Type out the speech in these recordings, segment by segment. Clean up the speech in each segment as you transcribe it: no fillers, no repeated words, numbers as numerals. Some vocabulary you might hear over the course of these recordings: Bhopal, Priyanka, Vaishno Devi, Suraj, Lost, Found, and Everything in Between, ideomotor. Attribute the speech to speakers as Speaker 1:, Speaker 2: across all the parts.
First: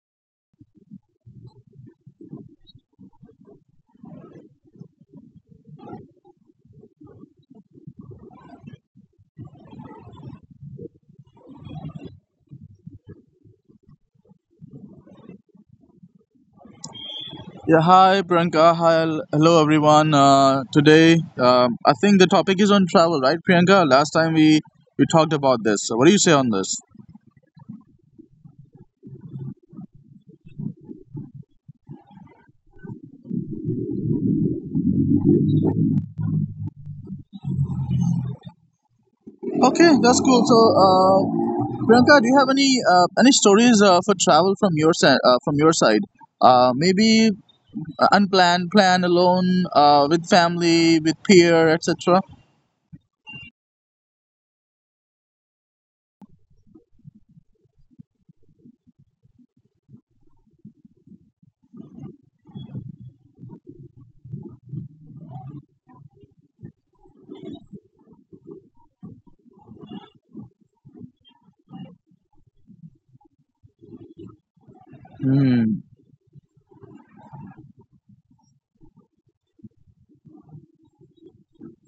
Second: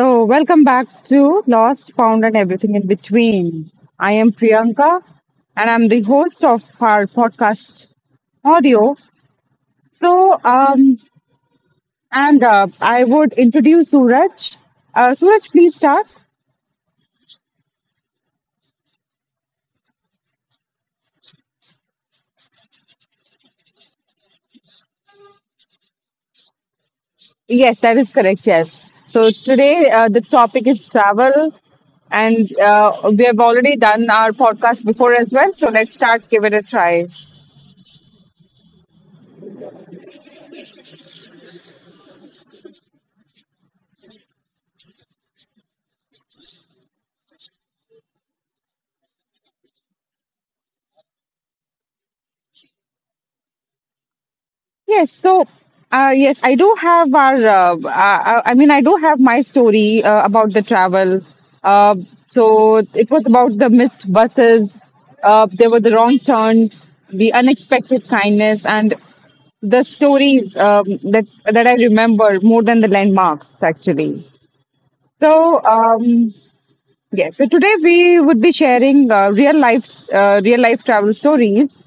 Speaker 1: So, welcome back to Lost, Found, and Everything in Between. I am Priyanka and I'm the host of our podcast audio. So, and I would introduce Suraj. Suraj, please start.
Speaker 2: Yeah, hi Priyanka. Hello everyone. Today I think the topic is on travel, right, Priyanka? Last time we talked about this. So what do you say on this?
Speaker 1: Yes, that is correct. Yes. So, today the topic is travel, and we have already done our podcast before as well. So, let's start, give it a try.
Speaker 2: Okay, that's cool. So, Priyanka, do you have any stories for travel from your side? From your side, maybe unplanned, planned, alone, with family, with peer, etc.
Speaker 1: Yes, so yes, I do have our. I mean, I do have my story about the travel. Uh, so it was about the missed buses. There were the wrong turns, the unexpected kindness, and the stories that I remember more than the landmarks, actually. So. Yes. So today we would be sharing real life travel stories,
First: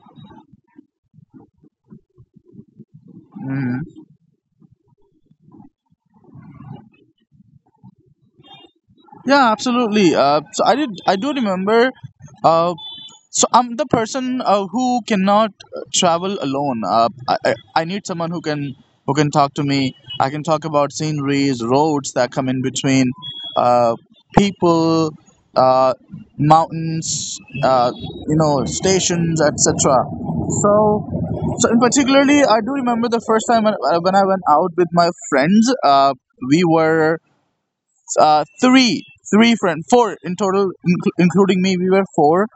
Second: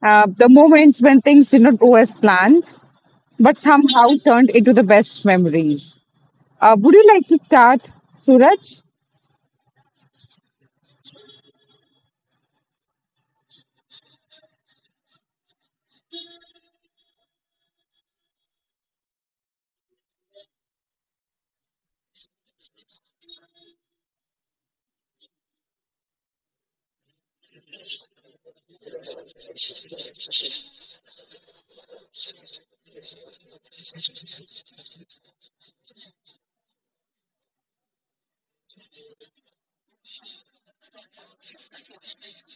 Speaker 1: the moments when things did not go as planned, but
Speaker 2: Hmm.
Speaker 1: somehow turned into the best memories. Would you like to start, Suraj?
Speaker 2: Yeah, absolutely. So I did. I do remember. Uh, so I'm the person who cannot travel alone. I need someone who can talk to me. I can talk about sceneries, roads that come in between, uh, people, uh, mountains, you know, stations, etc. So, so, in particularly, I do remember the first time when I went out with my friends. We were uh, three three friends, four in total, including me, we were four,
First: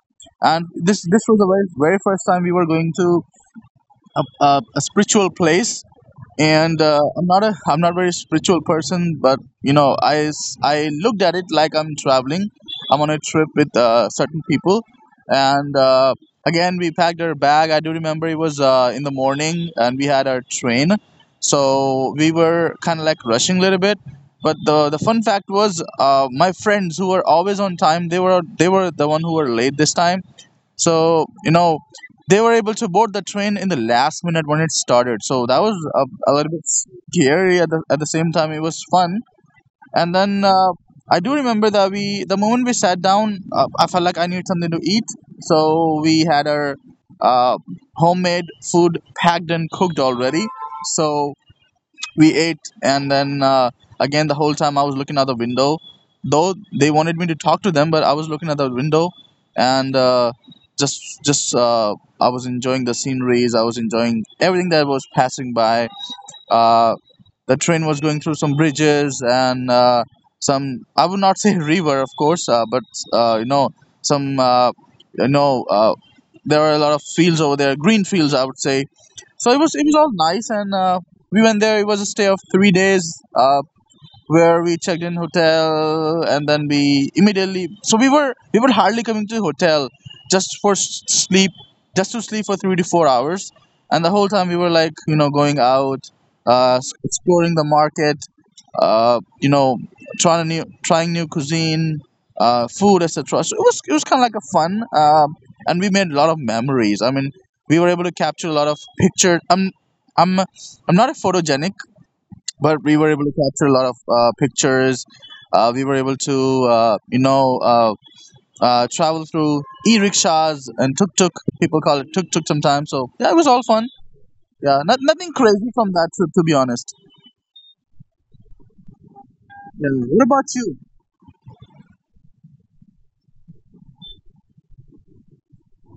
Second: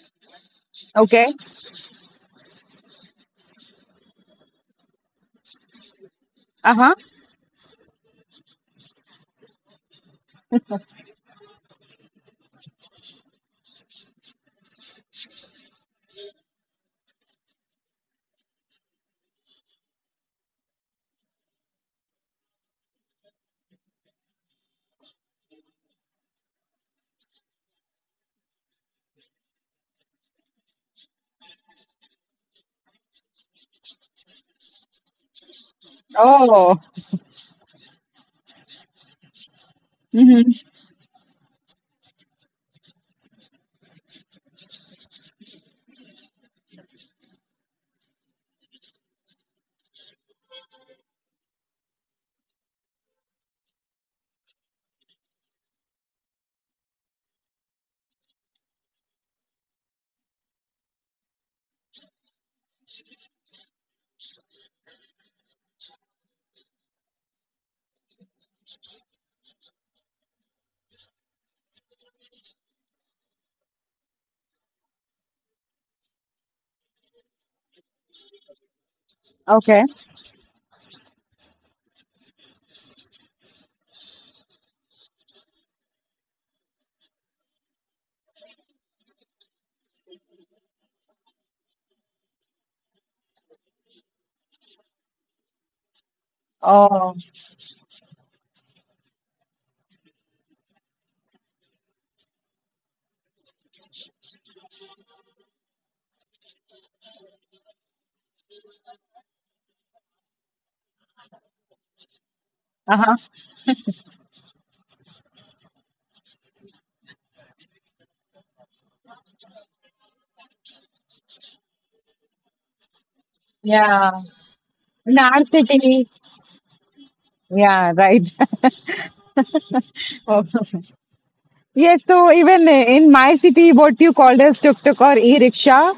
Speaker 2: and this
Speaker 1: Okay.
Speaker 2: was the very, very first time we were going to a spiritual place.
Speaker 1: Uh
Speaker 2: And
Speaker 1: huh.
Speaker 2: I'm not a I'm not very spiritual person, but you know, I looked at it like I'm traveling, I'm on a trip with certain people. And again, we packed our bag. I do remember, it was in the morning and we had our train, so we were kind of like rushing a little bit, but the fun fact was, my friends who were always on time, they were, they were the one who were late this time. So, you know, they were able to board the train in the last minute when it started. So that was a little bit
Speaker 1: Oh.
Speaker 2: scary. At the same time, it was fun. And then,
Speaker 1: Mm-hmm.
Speaker 2: I do remember that the moment we sat down, I felt like I needed something to eat. So we had our uh, homemade food packed and cooked already. So we ate, and then again, the whole time I was looking out the window, though they wanted me to talk to them, but I was looking at the window. And just I was enjoying the sceneries, I was enjoying everything that was passing by. uh, the train was going through some bridges and some. I would not say river, of course, but you know, some. You know, there were a lot of fields over there, green fields, I would say. So it was
Speaker 1: Okay.
Speaker 2: it was all nice. And we went there. It was a stay of 3 days. Uh, where we checked in hotel, and then we immediately, so we were hardly coming to the hotel just for sleep, just to sleep for 3 to 4 hours, and the whole time we were like, you know, going out,
Speaker 1: Oh.
Speaker 2: exploring the market, you know, trying new cuisine, food, etc. So it was kind of like a fun, and we made a lot of memories. I mean, we were able to capture a lot of pictures. I'm not a photogenic, but
Speaker 1: Uh
Speaker 2: we were
Speaker 1: huh.
Speaker 2: able to capture a lot of pictures. We were able to, uh, travel through e-rickshaws and tuk-tuk. People call it tuk-tuk sometimes. So yeah, it was all fun.
Speaker 1: Yeah.
Speaker 2: Yeah,
Speaker 1: In
Speaker 2: nothing
Speaker 1: our
Speaker 2: crazy from
Speaker 1: city.
Speaker 2: that trip, to be honest.
Speaker 1: Yeah. Right.
Speaker 2: Yeah. What
Speaker 1: Oh.
Speaker 2: about you?
Speaker 1: Yes, so even in my city, what you called as tuk-tuk or e-rickshaw,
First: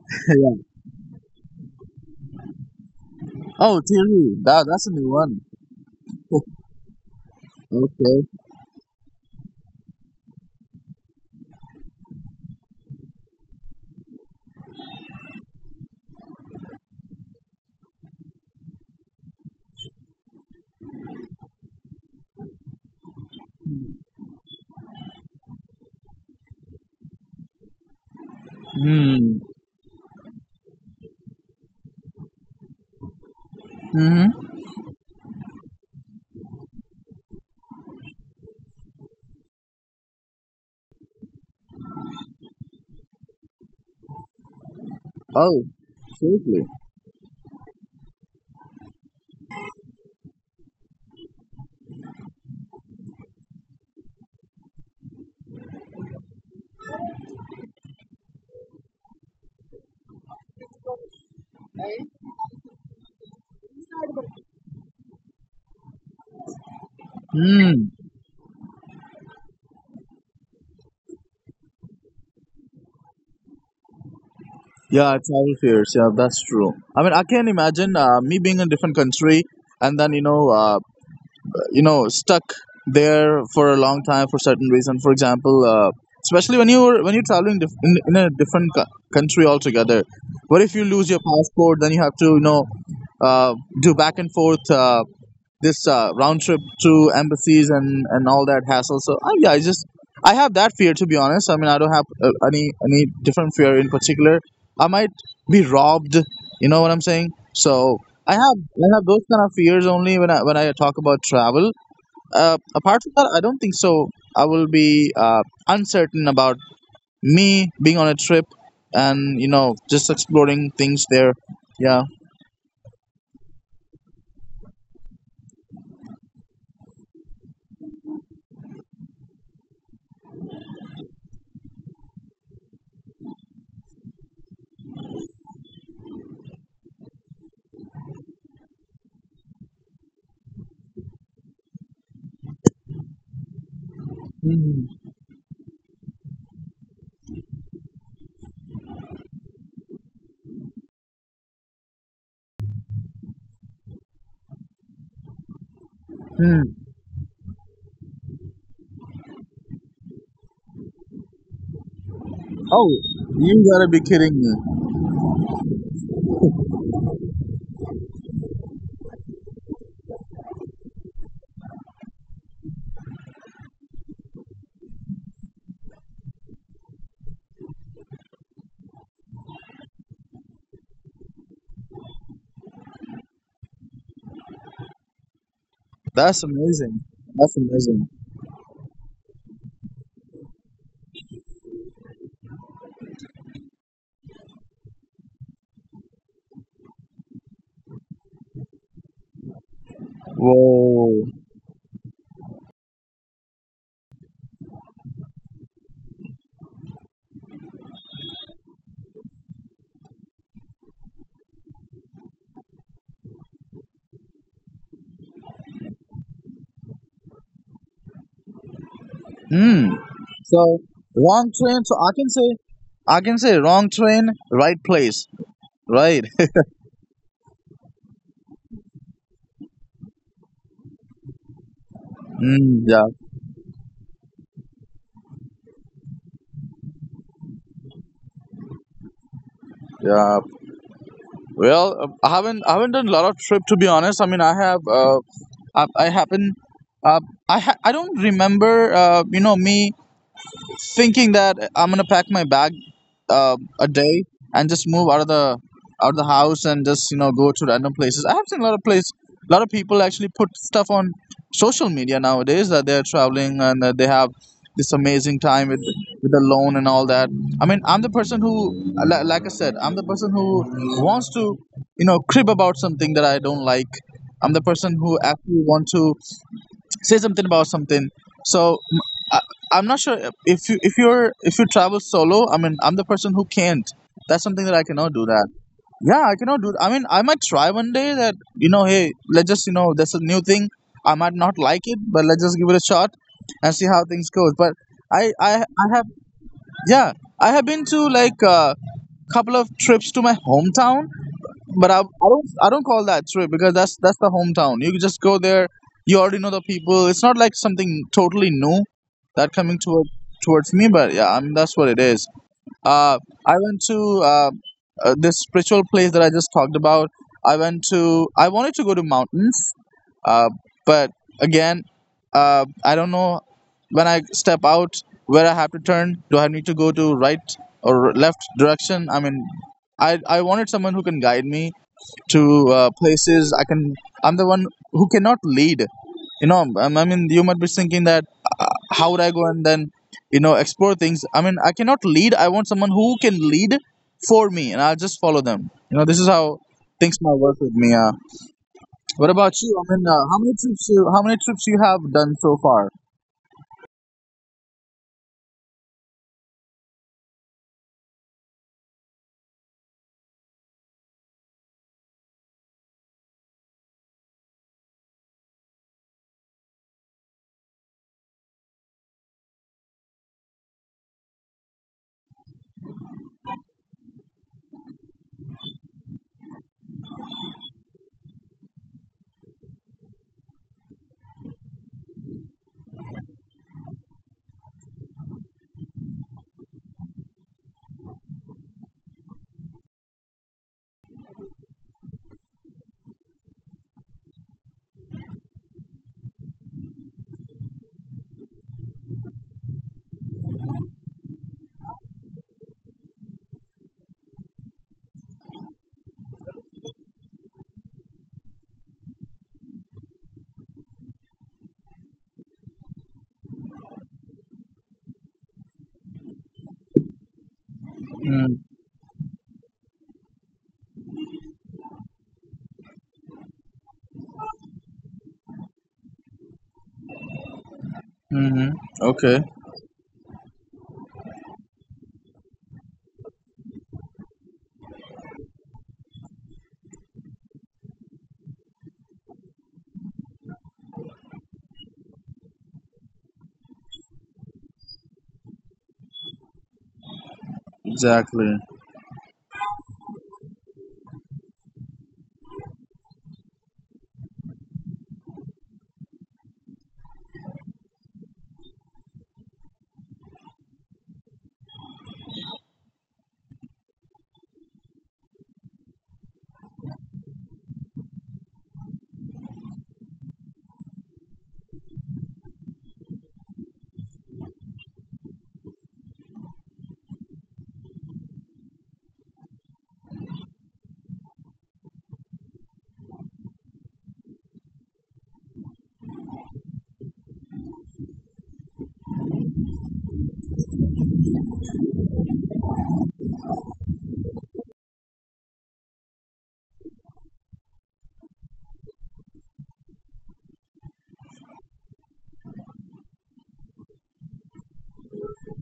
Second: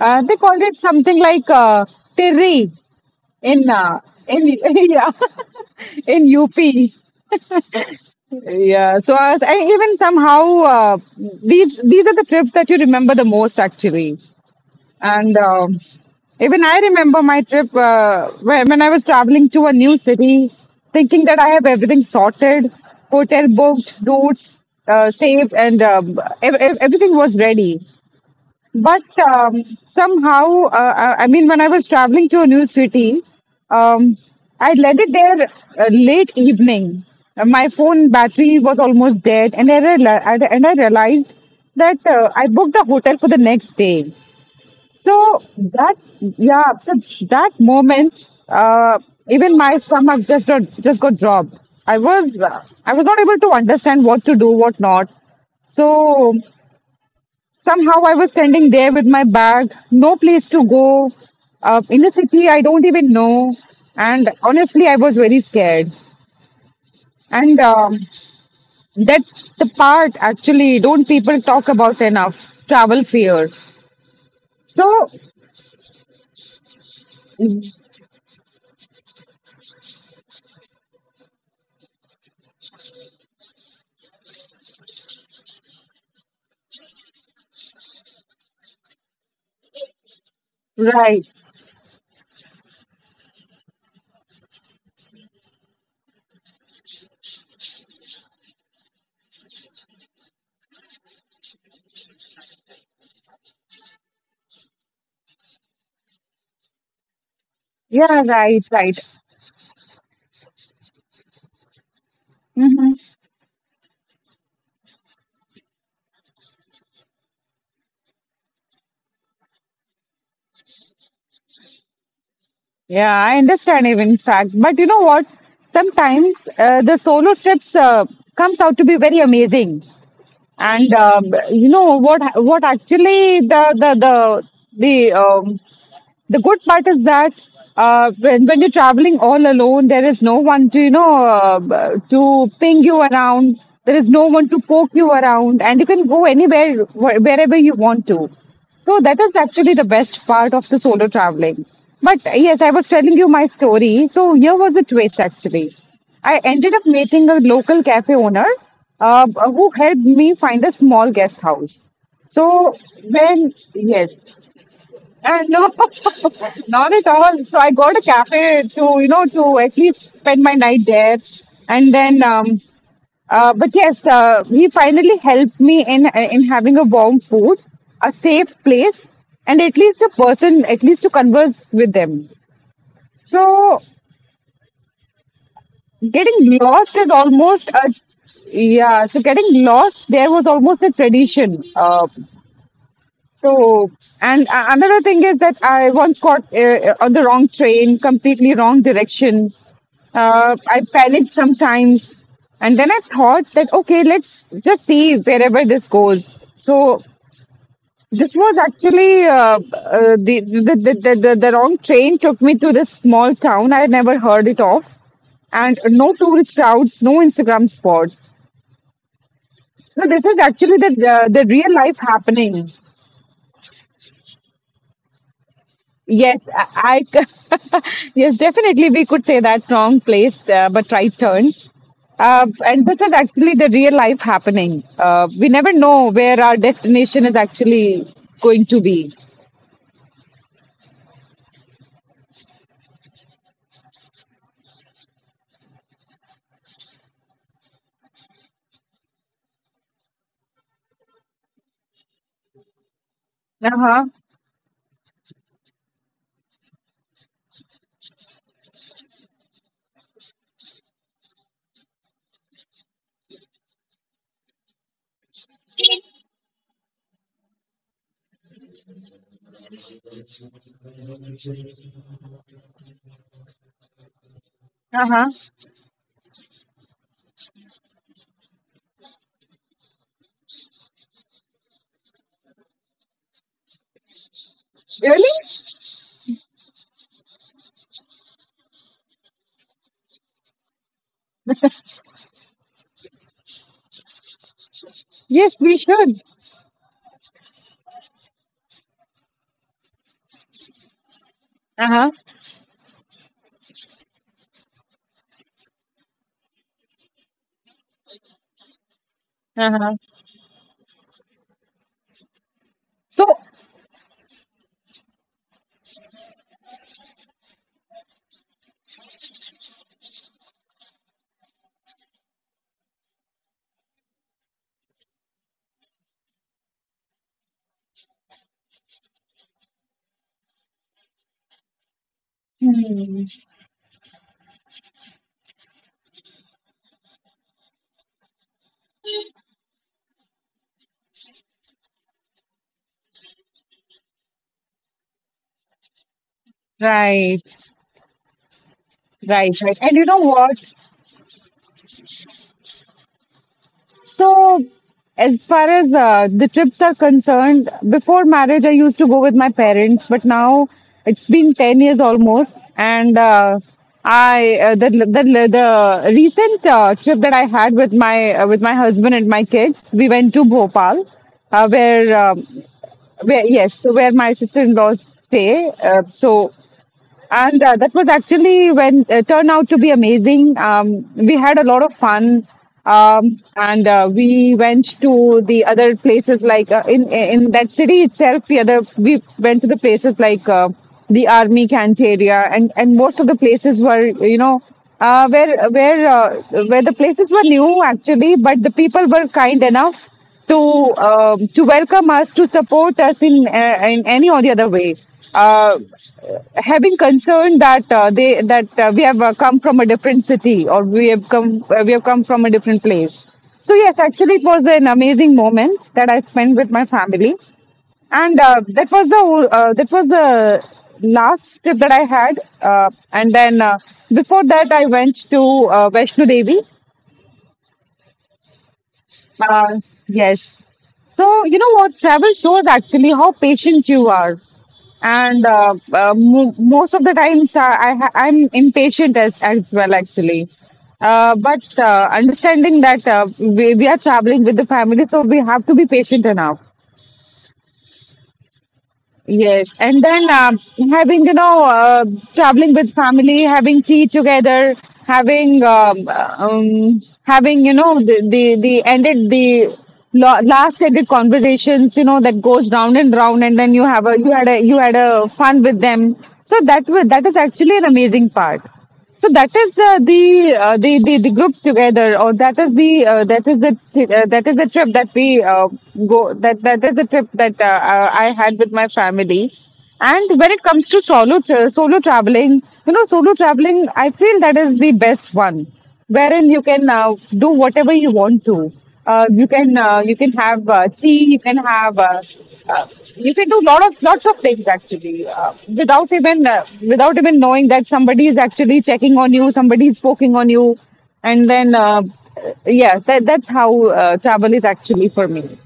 Speaker 1: they
Speaker 2: yeah.
Speaker 1: called it something like tirri in
Speaker 2: Oh,
Speaker 1: uh,
Speaker 2: Thierry,
Speaker 1: in
Speaker 2: that's a new
Speaker 1: yeah
Speaker 2: one.
Speaker 1: in UP.
Speaker 2: Okay.
Speaker 1: Yeah, so I even somehow these are the trips that you remember the most actually. And even I remember my trip when I was traveling to a new city, thinking that I have everything sorted, hotel booked, routes saved, and everything was ready. But
Speaker 2: Hmm.
Speaker 1: somehow, I mean, when I was traveling to a new city, um,
Speaker 2: Mm-hmm.
Speaker 1: I left it there late evening. My phone battery was almost dead, and I realized that I booked a hotel for the next day. So
Speaker 2: Oh,
Speaker 1: that
Speaker 2: seriously.
Speaker 1: yeah, so that moment, even my stomach just got dropped. I was not able to understand what to do, what not. So somehow I was standing there with my bag, no place to go, in a city I don't even know, and honestly I was very scared. And
Speaker 2: Hmm.
Speaker 1: that's the part actually don't people talk about enough travel fear. So
Speaker 2: Yeah, travel fears. Yeah, that's true. I mean, I can't imagine me being in a different country, and then you know, you know, stuck there for a long time for certain reason, for example, especially when you're traveling, in a different country altogether. What if you lose your
Speaker 1: right.
Speaker 2: passport, then you have to, you know, uh, do back and forth, this round trip to embassies and all that hassle. So yeah, I just, I have that fear, to be honest. I mean, I don't have any different fear in particular. I might be robbed, you know what I'm saying? So
Speaker 1: Yeah,
Speaker 2: I have,
Speaker 1: right,
Speaker 2: I
Speaker 1: right.
Speaker 2: have those kind of fears only when I talk about travel.
Speaker 1: Hmm.
Speaker 2: Apart from that, I don't think so. I will be uncertain about me being on a trip, and you know, just exploring things there. Yeah.
Speaker 1: Yeah, I understand, even fact. But you know what? Sometimes the solo trips comes out to be very amazing, and What actually the um, the good part is that when you're traveling all alone, there is no one to, to ping you around. There is no one to poke
Speaker 2: Mhm.
Speaker 1: you around, and you can go anywhere, wherever you want to. So that is actually the best part of the solo traveling. But yes, I was telling you my story. So here was the twist actually. I
Speaker 2: Hmm.
Speaker 1: ended up meeting a local cafe owner who helped me find a small guest house. So
Speaker 2: Oh,
Speaker 1: when
Speaker 2: you gotta be
Speaker 1: yes,
Speaker 2: kidding me!
Speaker 1: and no, not at all. So I got a cafe to, you know, to at least spend my night there. And then, but yes, he finally helped me in having a warm food, a safe place, and at least a person, at least to converse with them. So
Speaker 2: That's
Speaker 1: getting lost
Speaker 2: amazing.
Speaker 1: is
Speaker 2: That's
Speaker 1: almost a
Speaker 2: amazing.
Speaker 1: yeah. So getting lost there was almost a tradition. So, and Another thing is that I once got on the wrong train, completely wrong direction. I
Speaker 2: Whoa.
Speaker 1: panicked sometimes. And then I thought that, okay, let's just see wherever this goes. So, this was actually the wrong train took me to this small town. I had never heard it of. And no tourist crowds, no Instagram spots.
Speaker 2: Hmm.
Speaker 1: So, this is
Speaker 2: So
Speaker 1: actually the
Speaker 2: wrong
Speaker 1: real
Speaker 2: train. So
Speaker 1: life
Speaker 2: I can say,
Speaker 1: happening.
Speaker 2: I can say wrong train, right place. Right.
Speaker 1: Yes, yes, definitely we could say that wrong place, but right turns.
Speaker 2: Mm,
Speaker 1: And this
Speaker 2: yeah.
Speaker 1: is actually the real life happening. We never know where our destination is actually going to be.
Speaker 2: Yeah. Well, I haven't done a lot of trip, to be honest. I mean, I have I happen uh, I ha- I don't remember you know, me thinking that I'm gonna pack my bag
Speaker 1: Uh
Speaker 2: a
Speaker 1: huh.
Speaker 2: day and just move out of the, out of the house, and just, you know, go to random places. I have seen a lot of place, a lot of people actually put stuff on social media nowadays that they're traveling and that they have this amazing time with the loan and all that. I mean, I'm the person who, li- like I said, I'm the person who wants to, you know, crib about something that I don't like. I'm the person
Speaker 1: Uh
Speaker 2: who
Speaker 1: huh.
Speaker 2: actually want to say something about something. so m- I, I'm not sure if you travel solo. I mean, I'm the person who can't, that's something that I cannot
Speaker 1: Really?
Speaker 2: do that. Yeah, I cannot do. I mean, I might try one day that, you know, hey, let's just, you know, that's a new thing, I might not like it, but let's just give it a shot and see how things goes. But i
Speaker 1: Yes,
Speaker 2: i,
Speaker 1: we
Speaker 2: I have,
Speaker 1: should.
Speaker 2: yeah, I have been to like a couple of trips to my hometown,
Speaker 1: Uh
Speaker 2: but
Speaker 1: huh.
Speaker 2: I don't call that trip, because that's the hometown. You could just go there. You already know the people. It's not like something totally new that
Speaker 1: Uh
Speaker 2: coming
Speaker 1: huh.
Speaker 2: towards me. But yeah, I mean, that's what it is. Uh,
Speaker 1: So,
Speaker 2: I went to uh, this spiritual place that I just talked about. I wanted to go to mountains, uh, but again, I don't know when I step out where I have to turn. Do I need to go to right or left direction? I mean, I wanted someone who can guide me to
Speaker 1: hmm,
Speaker 2: places I can. I'm the one who cannot lead. You know, I mean, you might be thinking that uh, how would I go and then, you know, explore things. I mean, I cannot lead, I want someone who can lead for me, and I'll just follow them. You know, this is how things
Speaker 1: right,
Speaker 2: might work with me. What about you?
Speaker 1: right.
Speaker 2: I
Speaker 1: And you
Speaker 2: mean,
Speaker 1: know
Speaker 2: uh, how many
Speaker 1: what?
Speaker 2: trips you how many trips you have done so far?
Speaker 1: So, as far as the trips are concerned, before marriage, I used to go with my parents, but now it's been 10 years almost. And I the recent trip that I had with my husband and my kids, we went to Bhopal, uh, where um, where yes, so where my sister-in-laws stay. So and That was actually when turned out to be amazing. We had a lot of fun, and we went to the other places like in that city itself. The other We went to the places like the Army Cant area, and most of the places were where the places were new actually, but the people were kind enough to to welcome us, to support us in any or the other way. Uh, Having concern that they that we have come from a different city or we have come from a different place. So yes, actually, it was an amazing moment that I spent with my family, and
Speaker 2: Mm-hmm.
Speaker 1: that was the last trip that I had. And then Before that, I went to Vaishno Devi
Speaker 2: Okay.
Speaker 1: uh, yes. So, you know what? Travel shows actually how patient you are. And mo most of the times, I'm impatient as well, actually. But Understanding that we are traveling with the family, so we have to be patient enough.
Speaker 2: Exactly.
Speaker 1: Yes, and then having traveling with family, having tea together, having having you know the ended the lo- last ended conversations you know that goes round and round, and then you have a you had a you had a fun with them. That is actually an amazing part. So that is the group together, or that is the t- that is the trip that we go that That is the trip that I had with my family. And when it comes to solo traveling, you know, solo traveling, I feel that is the best one, wherein you can do whatever you want to. You can have tea. You can have uh, you can do lot of lots of things actually without even knowing that somebody is actually checking on you. Somebody is poking on you, and then yeah, that's how travel is actually for me.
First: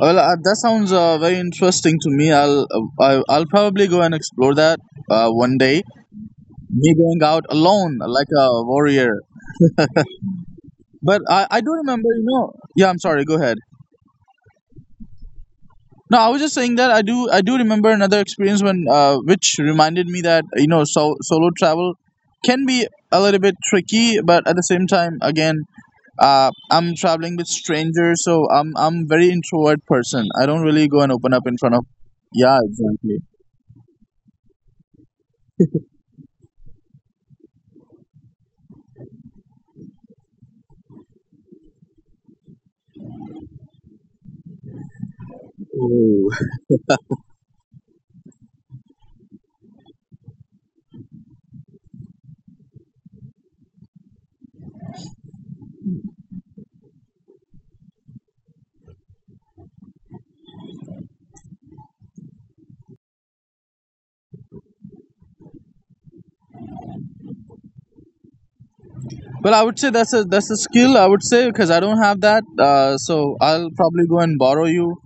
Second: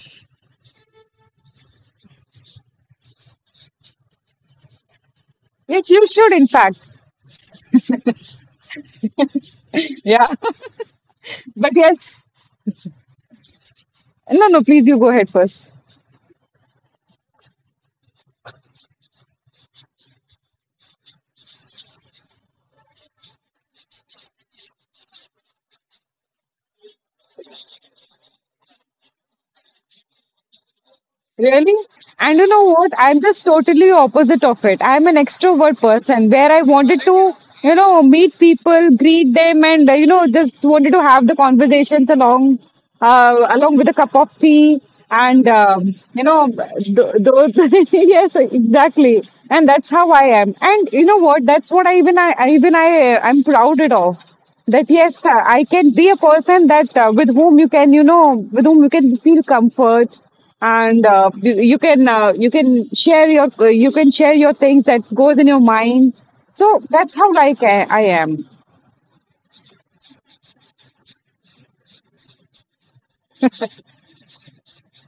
Speaker 2: Well, that sounds very interesting to me. I'll I'll probably go and explore that one day.
Speaker 1: Yes, you should in fact.
Speaker 2: Me going out alone like a warrior.
Speaker 1: Yeah,
Speaker 2: But I do
Speaker 1: but
Speaker 2: remember,
Speaker 1: yes,
Speaker 2: you know. Yeah, I'm sorry. Go ahead.
Speaker 1: no, no. Please, you go ahead first.
Speaker 2: No, I was just saying that I do remember another experience when, which reminded me that, you know, so solo travel can be a little bit tricky. But at the same time, again, I'm traveling with strangers, so I'm very introvert person. I don't really go and open up in front
Speaker 1: Really?
Speaker 2: of.
Speaker 1: And you
Speaker 2: Yeah,
Speaker 1: know what?
Speaker 2: exactly.
Speaker 1: I'm just totally opposite of it. I'm an extrovert person where I wanted to, you know, meet people, greet them, and you know, just wanted to have the conversations along, along with a cup of tea, and you
Speaker 2: Oh.
Speaker 1: know, those. Yes, exactly. And that's how I am. And you know what? That's what I even I I'm proud it of that yes sir, I can be a person that with whom you can with whom you can feel comfort and you can you can share your things that goes in your mind so that's how I am
Speaker 2: Well, I would say that's a skill, I would say, because I don't have that. Uh, so I'll probably go and borrow you,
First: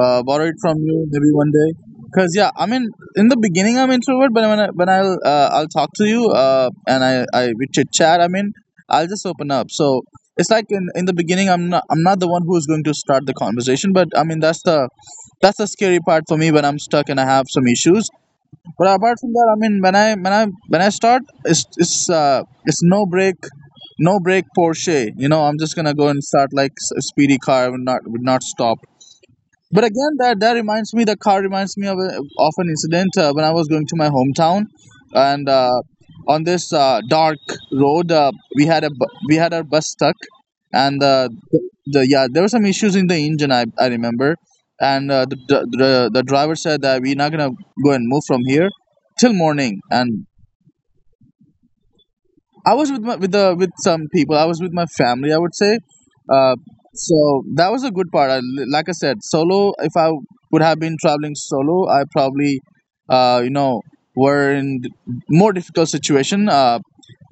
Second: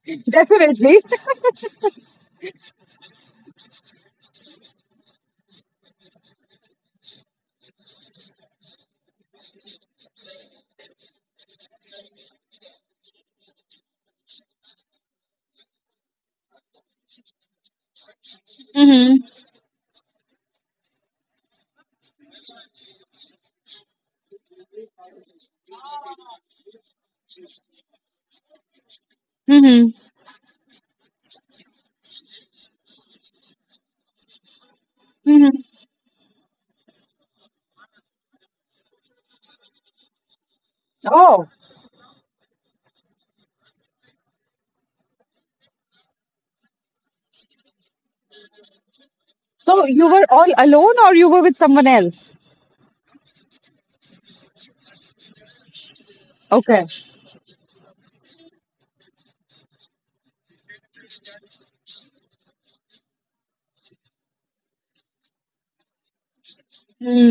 Speaker 2: borrow it from
Speaker 1: definitely
Speaker 2: you maybe one day. Cause yeah, I mean, in the beginning I'm introvert, but when I'll talk to you, and I we chit chat. I mean, I'll just open up. So it's like in the beginning I'm not, I'm not the one who's going to start the conversation. But I mean, that's the scary part for me when I'm stuck and I have some issues. But apart
Speaker 1: Mm-hmm.
Speaker 2: from that, I mean, when I when I start, it's no break, no break Porsche. You know, I'm just gonna go and start like, a speedy car would not, would not stop. But
Speaker 1: Mm-hmm.
Speaker 2: again, that, that reminds me. The car reminds me of of an incident when I was going to my hometown. And
Speaker 1: Mm-hmm.
Speaker 2: on this dark road, we had we had our bus stuck. And
Speaker 1: Oh
Speaker 2: the yeah, there were some issues in the engine. I remember, and the, the driver said that we're not gonna go and move from here till morning,
Speaker 1: so you
Speaker 2: and
Speaker 1: were all alone or you were with someone else
Speaker 2: I was with some people. I was with my family. I would say, uh,
Speaker 1: okay.
Speaker 2: so that was a good part. Like I said, solo. If I would have been traveling solo, I probably, uh, you know, were in more difficult situation. Uh,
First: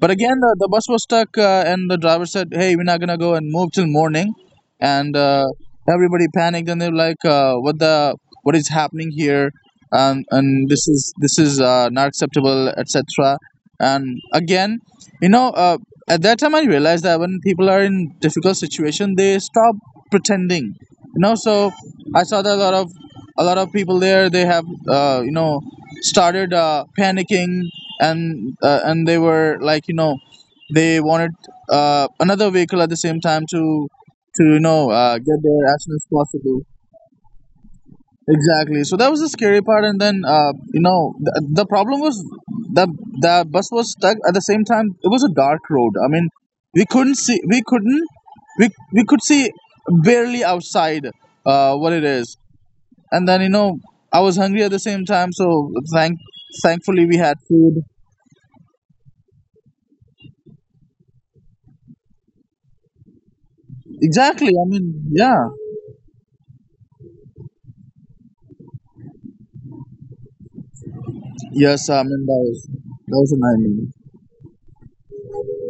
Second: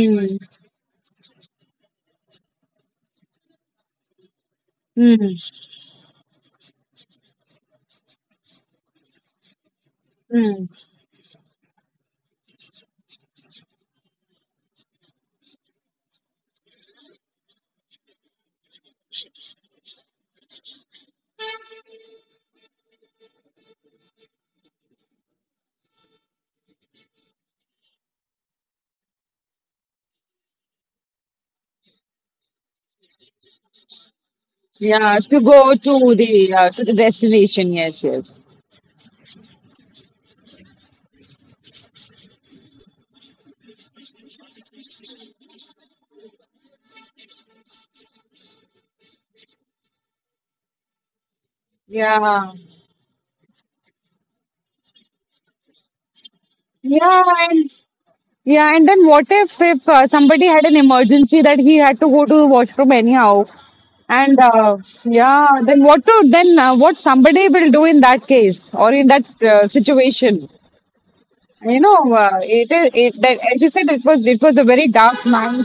Speaker 2: but again, the bus was stuck, and the driver said, "Hey, we're not gonna go and move till morning," and
Speaker 1: Mm.
Speaker 2: everybody panicked, and they're like, "What the? What is happening here?" Um,
Speaker 1: Mm.
Speaker 2: and this is not acceptable, etc. And again, you know uh, at that time I realized that when people are in difficult situation they stop pretending. So I saw that a lot of people there, they have started panicking, and they were like, they wanted another vehicle at the same time to
Speaker 1: Yeah
Speaker 2: get
Speaker 1: to
Speaker 2: there
Speaker 1: go
Speaker 2: as soon as possible.
Speaker 1: to the destination yes yes.
Speaker 2: Exactly. So that was the scary part, and then the problem was the the bus was stuck. At the same time, it was a dark road. I mean, we couldn't see. We couldn't. We could see barely outside. What it is,
Speaker 1: Yeah.
Speaker 2: and then I was hungry at the same time. So thankfully we
Speaker 1: Yeah,
Speaker 2: had
Speaker 1: and
Speaker 2: food.
Speaker 1: yeah, and then what if somebody had an emergency that he had to go to the washroom anyhow, and
Speaker 2: Exactly. I mean, yeah.
Speaker 1: yeah, then what to then what somebody will do in that case or in that situation? You
Speaker 2: Yes. I
Speaker 1: know,
Speaker 2: mean that was
Speaker 1: it is
Speaker 2: that
Speaker 1: it
Speaker 2: was a
Speaker 1: that as you
Speaker 2: nightmare.
Speaker 1: said, it was a very dark night,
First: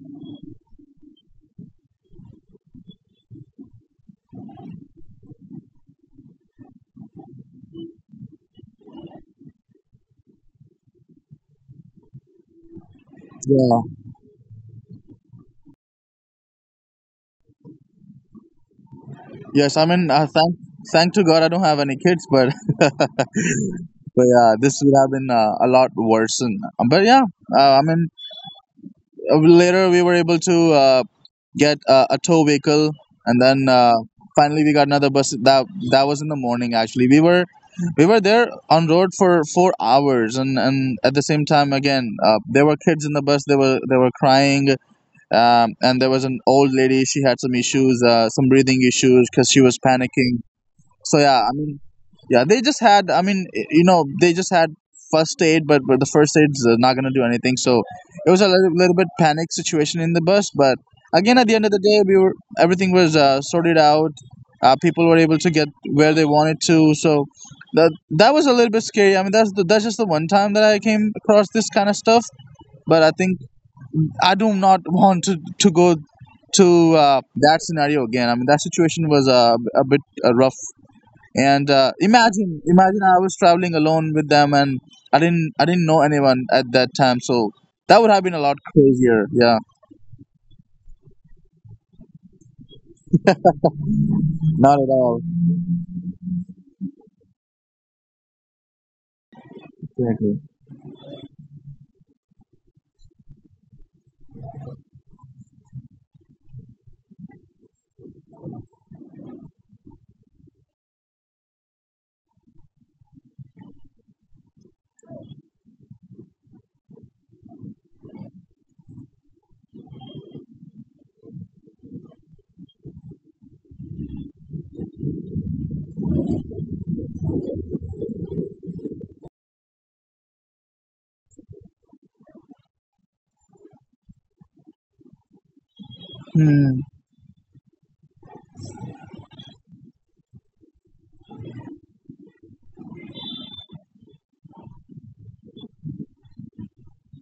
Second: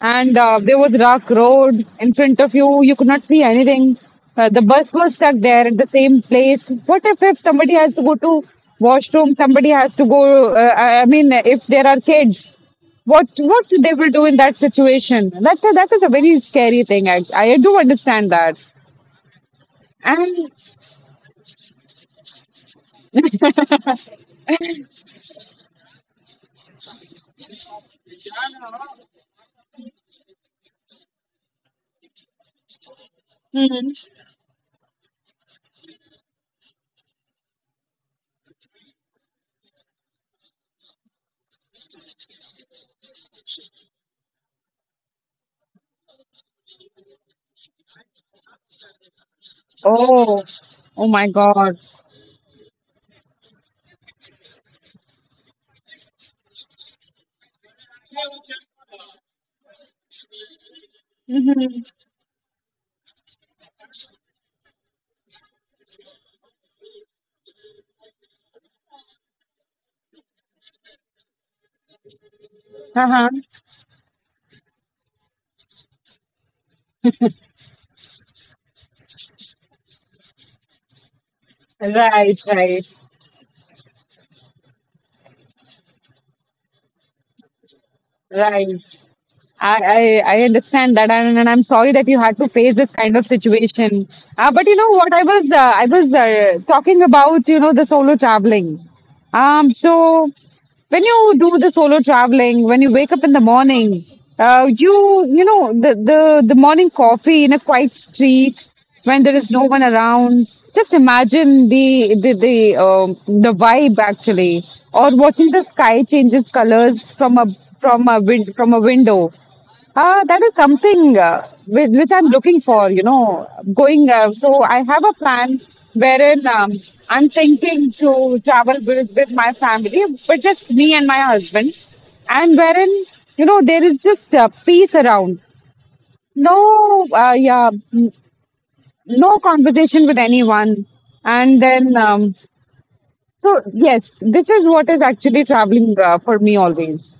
Speaker 1: and there was dark road in front of you. You could not see anything. The bus was stuck there at the same place. What if somebody has to go to washroom, somebody has to go. I mean, if there are kids, what
Speaker 2: Yeah.
Speaker 1: they will do in that situation? That is a very scary thing. I do understand that.
Speaker 2: Yes. I mean,
Speaker 1: And
Speaker 2: thank to God I don't have any kids, but But yeah, this would have been a lot worsen. But yeah, I mean, later we were able to get a tow vehicle, and then finally we got another bus. That was in the morning. Actually, we were there on road for 4 hours, and at the same time, again, there were kids in the bus. They were crying, and there was an old lady. She had some issues, some breathing issues, because she was panicking.
Speaker 1: oh, oh
Speaker 2: So
Speaker 1: my
Speaker 2: yeah, I
Speaker 1: God.
Speaker 2: mean, yeah, they just had. I mean, they just had first aid, but the first aid's not gonna do anything. So it was a little, little bit panic situation in the bus. But again, at the end of the
Speaker 1: Mm-hmm.
Speaker 2: day, we were everything was sorted out. People were able to get where they wanted to. So that that was a little bit scary. I mean, that's just the one time that I came across this kind of stuff. But I
Speaker 1: Uh-huh.
Speaker 2: think I do not want to go to that scenario again. I mean, that situation was a bit rough, and
Speaker 1: Right, right.
Speaker 2: imagine I was traveling alone with them, and I didn't know anyone at that time, so that would have been a lot
Speaker 1: Right.
Speaker 2: crazier. Yeah.
Speaker 1: I, I understand that, and I'm sorry that you had to face this kind of situation. But you
Speaker 2: Not at
Speaker 1: know what?
Speaker 2: all.
Speaker 1: I was talking about you know the solo traveling. So
Speaker 2: Exactly.
Speaker 1: when you do the solo traveling, when you wake up in the morning, you you know the morning coffee in a quiet street when there is no one around. Just imagine the vibe actually, or watching the sky changes colors from a from a window. Ah, that is something which I'm looking for, you know, going. So I have a plan wherein I'm thinking to travel with my family, but just me and my husband, and wherein, you know, there is just peace around.
Speaker 2: Hmm.
Speaker 1: No, no conversation with anyone. And then, so yes, this is what is actually traveling for me always.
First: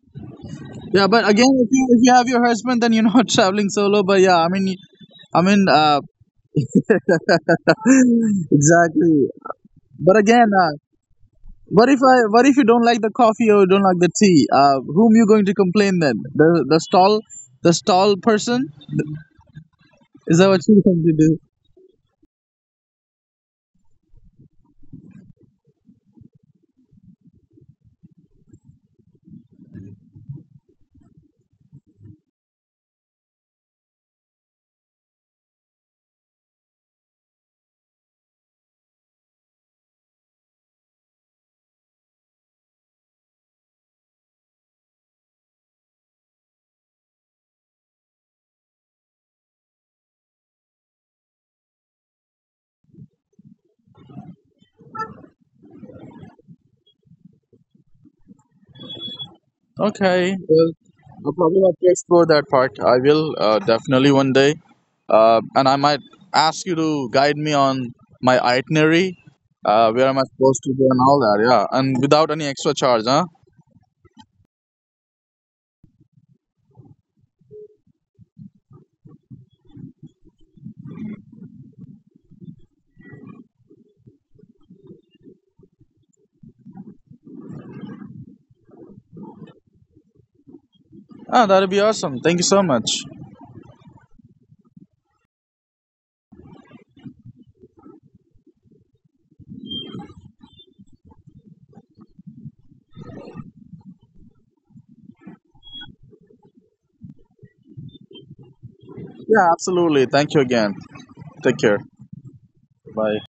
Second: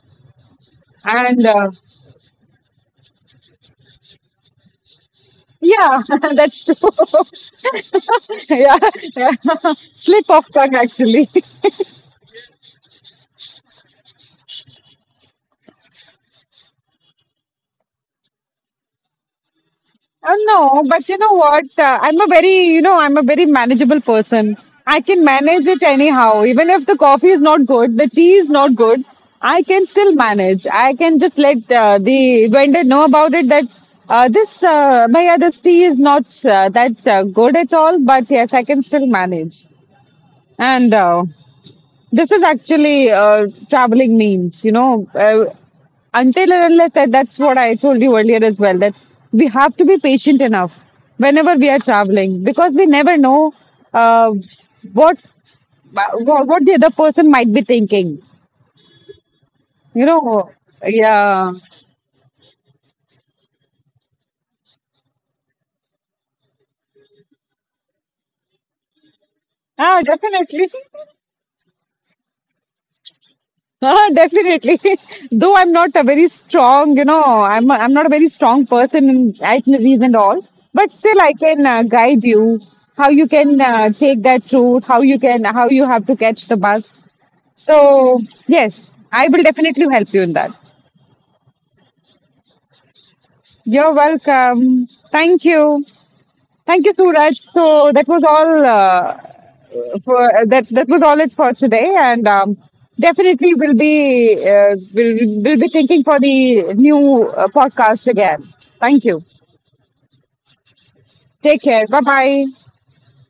Speaker 2: Yeah, but
Speaker 1: And.
Speaker 2: again, if you have your husband, then you're not traveling solo. But yeah, I mean,
Speaker 1: Yeah, that's true. yeah,
Speaker 2: exactly.
Speaker 1: yeah.
Speaker 2: But
Speaker 1: Slip
Speaker 2: again,
Speaker 1: of tongue, actually.
Speaker 2: what if you don't like the coffee or you don't like the tea? Whom you going to complain then? The stall, the stall person? Is that what you
Speaker 1: No,
Speaker 2: going
Speaker 1: but
Speaker 2: to
Speaker 1: you know
Speaker 2: do?
Speaker 1: what? I'm a very manageable person. I can manage it anyhow. Even if the coffee is not good, the tea is not good, I can still manage. I can just let the vendor know about it that bhaiya, this tea is not that good at all, but yes, I can still manage. And this is actually traveling means, you know, until and unless that, that's what I told you earlier as well, that we have to be patient enough whenever we are traveling because we never know uh, what, what the other person might be thinking. You
Speaker 2: Okay,
Speaker 1: know,
Speaker 2: well, I'll
Speaker 1: yeah.
Speaker 2: probably have to explore that part. I will definitely one day, and I might ask you to guide me on my itinerary,
Speaker 1: Ah,
Speaker 2: where am I supposed
Speaker 1: definitely.
Speaker 2: to go and all that. Yeah, and without any extra charge, huh?
Speaker 1: Ah, definitely. Though I'm not a very strong person in itineraries and all, but still I can guide you how you can how you have to catch the bus. So yes, I will definitely help you in that.
Speaker 2: Ah, that'd be awesome. Thank you so much.
Speaker 1: You're welcome. Thank you. Thank you, Suraj. So that was all. For that That was all it for today, and definitely we'll be thinking for the new podcast again. Thank you.
Speaker 2: Yeah, absolutely. Thank you again. Take
Speaker 1: Take
Speaker 2: care.
Speaker 1: care. Bye bye.
Speaker 2: Bye.